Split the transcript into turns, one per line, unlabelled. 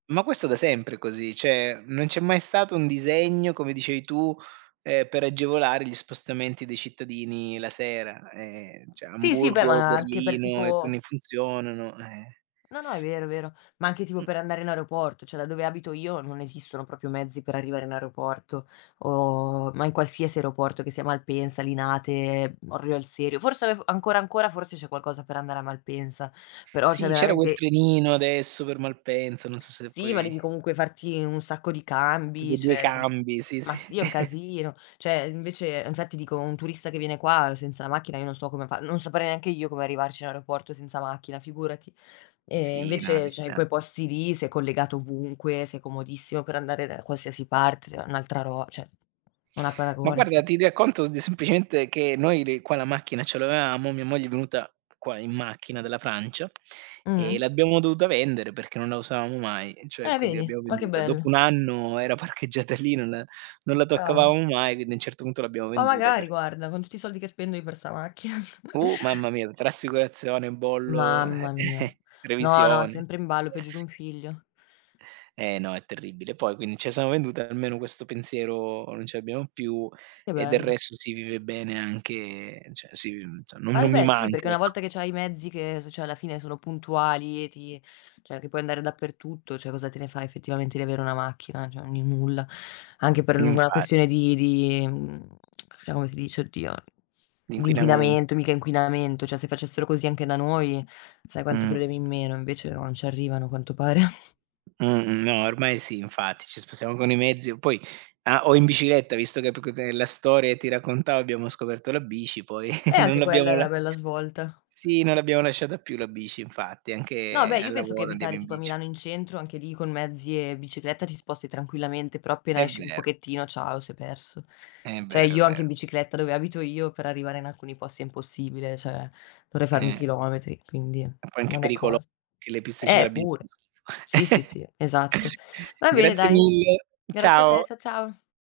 Ma questo da sempre è così, cioè non c'è mai stato un disegno, come dicevi tu, ehm, per agevolare gli spostamenti dei cittadini la sera. Ehm, cioè,
Sì, sì, beh,
Amburgo,
ma anche per
Berlino,
tipo
[unintelligible] funzionano, eh
No, no, è vero, è vero, ma anche tipo
Mh
per andare in aeroporto, cioè da dove abito io non esistono proprio mezzi per arrivare in aeroporto o ma in qualsiasi aeroporto che sia Malpensa, Linate, uhm, Orio al Serio, forse af ancora, ancora, forse c'è qualcosa per andare a Malpensa, però cioè
Sì, c'era quel
veramente
trenino adesso per Malpensa, non so se
Sì, ma
poi
devi comunque farti un sacco di
Tipo
cambi,
2
cioè, co
cambi, sì,
ma
sì.
sì, è un casino. Cioè, invece infatti, dico, un turista che viene qua senza la macchina, io non so come fa. Non saprei neanche io come arrivarci in aeroporto senza macchina, figurati. Ehm,
Sì, no,
invece, cioè, in quei
allucinanti.
posti lì sei collegato ovunque, sei comodissimo per andare da qualsiasi parte, sei un'altra ro cioè, non ha
Ma
paragone
guarda,
sta
ti racconto d semplicemente che noi, le qua la macchina ce l'avevamo. Mia moglie è venuta qua in macchina dalla Francia, ehm,
Mh-mh.
l'abbiamo dovuta vendere perché non la usavamo mai. Cioè,
Eh
quindi
vedi,
abbiamo
ma che
venduta. Dopo
bello.
1 anno era parcheggiata lì, non la non la
Cavoli.
toccavamo mai, quindi a un certo punto l'abbiamo
Ma
venduta
magari
per
guarda, con tutti i soldi che spendo io per sta macchina.
Uh! Mamma mia, tra assicurazione, bollo,
Mamma
eh,
mia. No, no,
revisioni.
sempre in ballo peggio di un figlio.
Eh no, è terribile. Poi quin ce la siamo venduta almeno questo pensiero non ce l'abbiamo più
Che
e del
bello.
resto si vive bene anche, cioè, sì, uhm, cioè no
Ma e
non mi
beh, sì,
manca,
perché una
ecco.
volta che c'hai i mezzi che s cioè, alla fine sono puntuali e ti cioè, che puoi andare dappertutto, cioè, cosa te ne fai effettivamente di avere una macchina? Cioè, n il nulla. Anche per l una questione
Infatti.
di di, mhmm, diciamo co si dice, oddio, di
L'inquinament
inquinamento. Mica inquinamento. Cioè, se facessero così anche da noi sai quanti
Mh.
problemi in meno, invece no, non ci arrivano, a quanto pare.
Mh-mh, no, ormai sì, infatti ci spostiamo con i mezzi, poi, ah o in bicicletta, visto che p c della storia ti raccontavo, abbiamo scoperto la bici, poi
Eh,
non
anche quella è
l'abbiamo la
una bella svolta.
sì, non l'abbiamo lasciata più la bici. Infatti,
No,
anche
beh, io
al
penso che
lavoro andiamo
abitare
in
tipo a
bici.
Milano in centro, anche lì con mezzi e bicicletta ti sposti tranquillamente, però appena
È
esci un
vero.
pochettino, ciao, sei perso.
È
Cioè,
vero, è
io anche in
vero.
bicicletta, dove abito io, per arrivare in alcuni posti è impossibile, cioè dovrei farmi
Eh.
chilometri, quindi
È un po' anche
non è
pericolo
cosa.
che le piste
Eh,
ciclabili fanno
pure,
schifo.
sì, sì, sì, esatto. Va bene,
Grazie
dai,
mille.
grazie a te.
Ciao.
Cia ciao.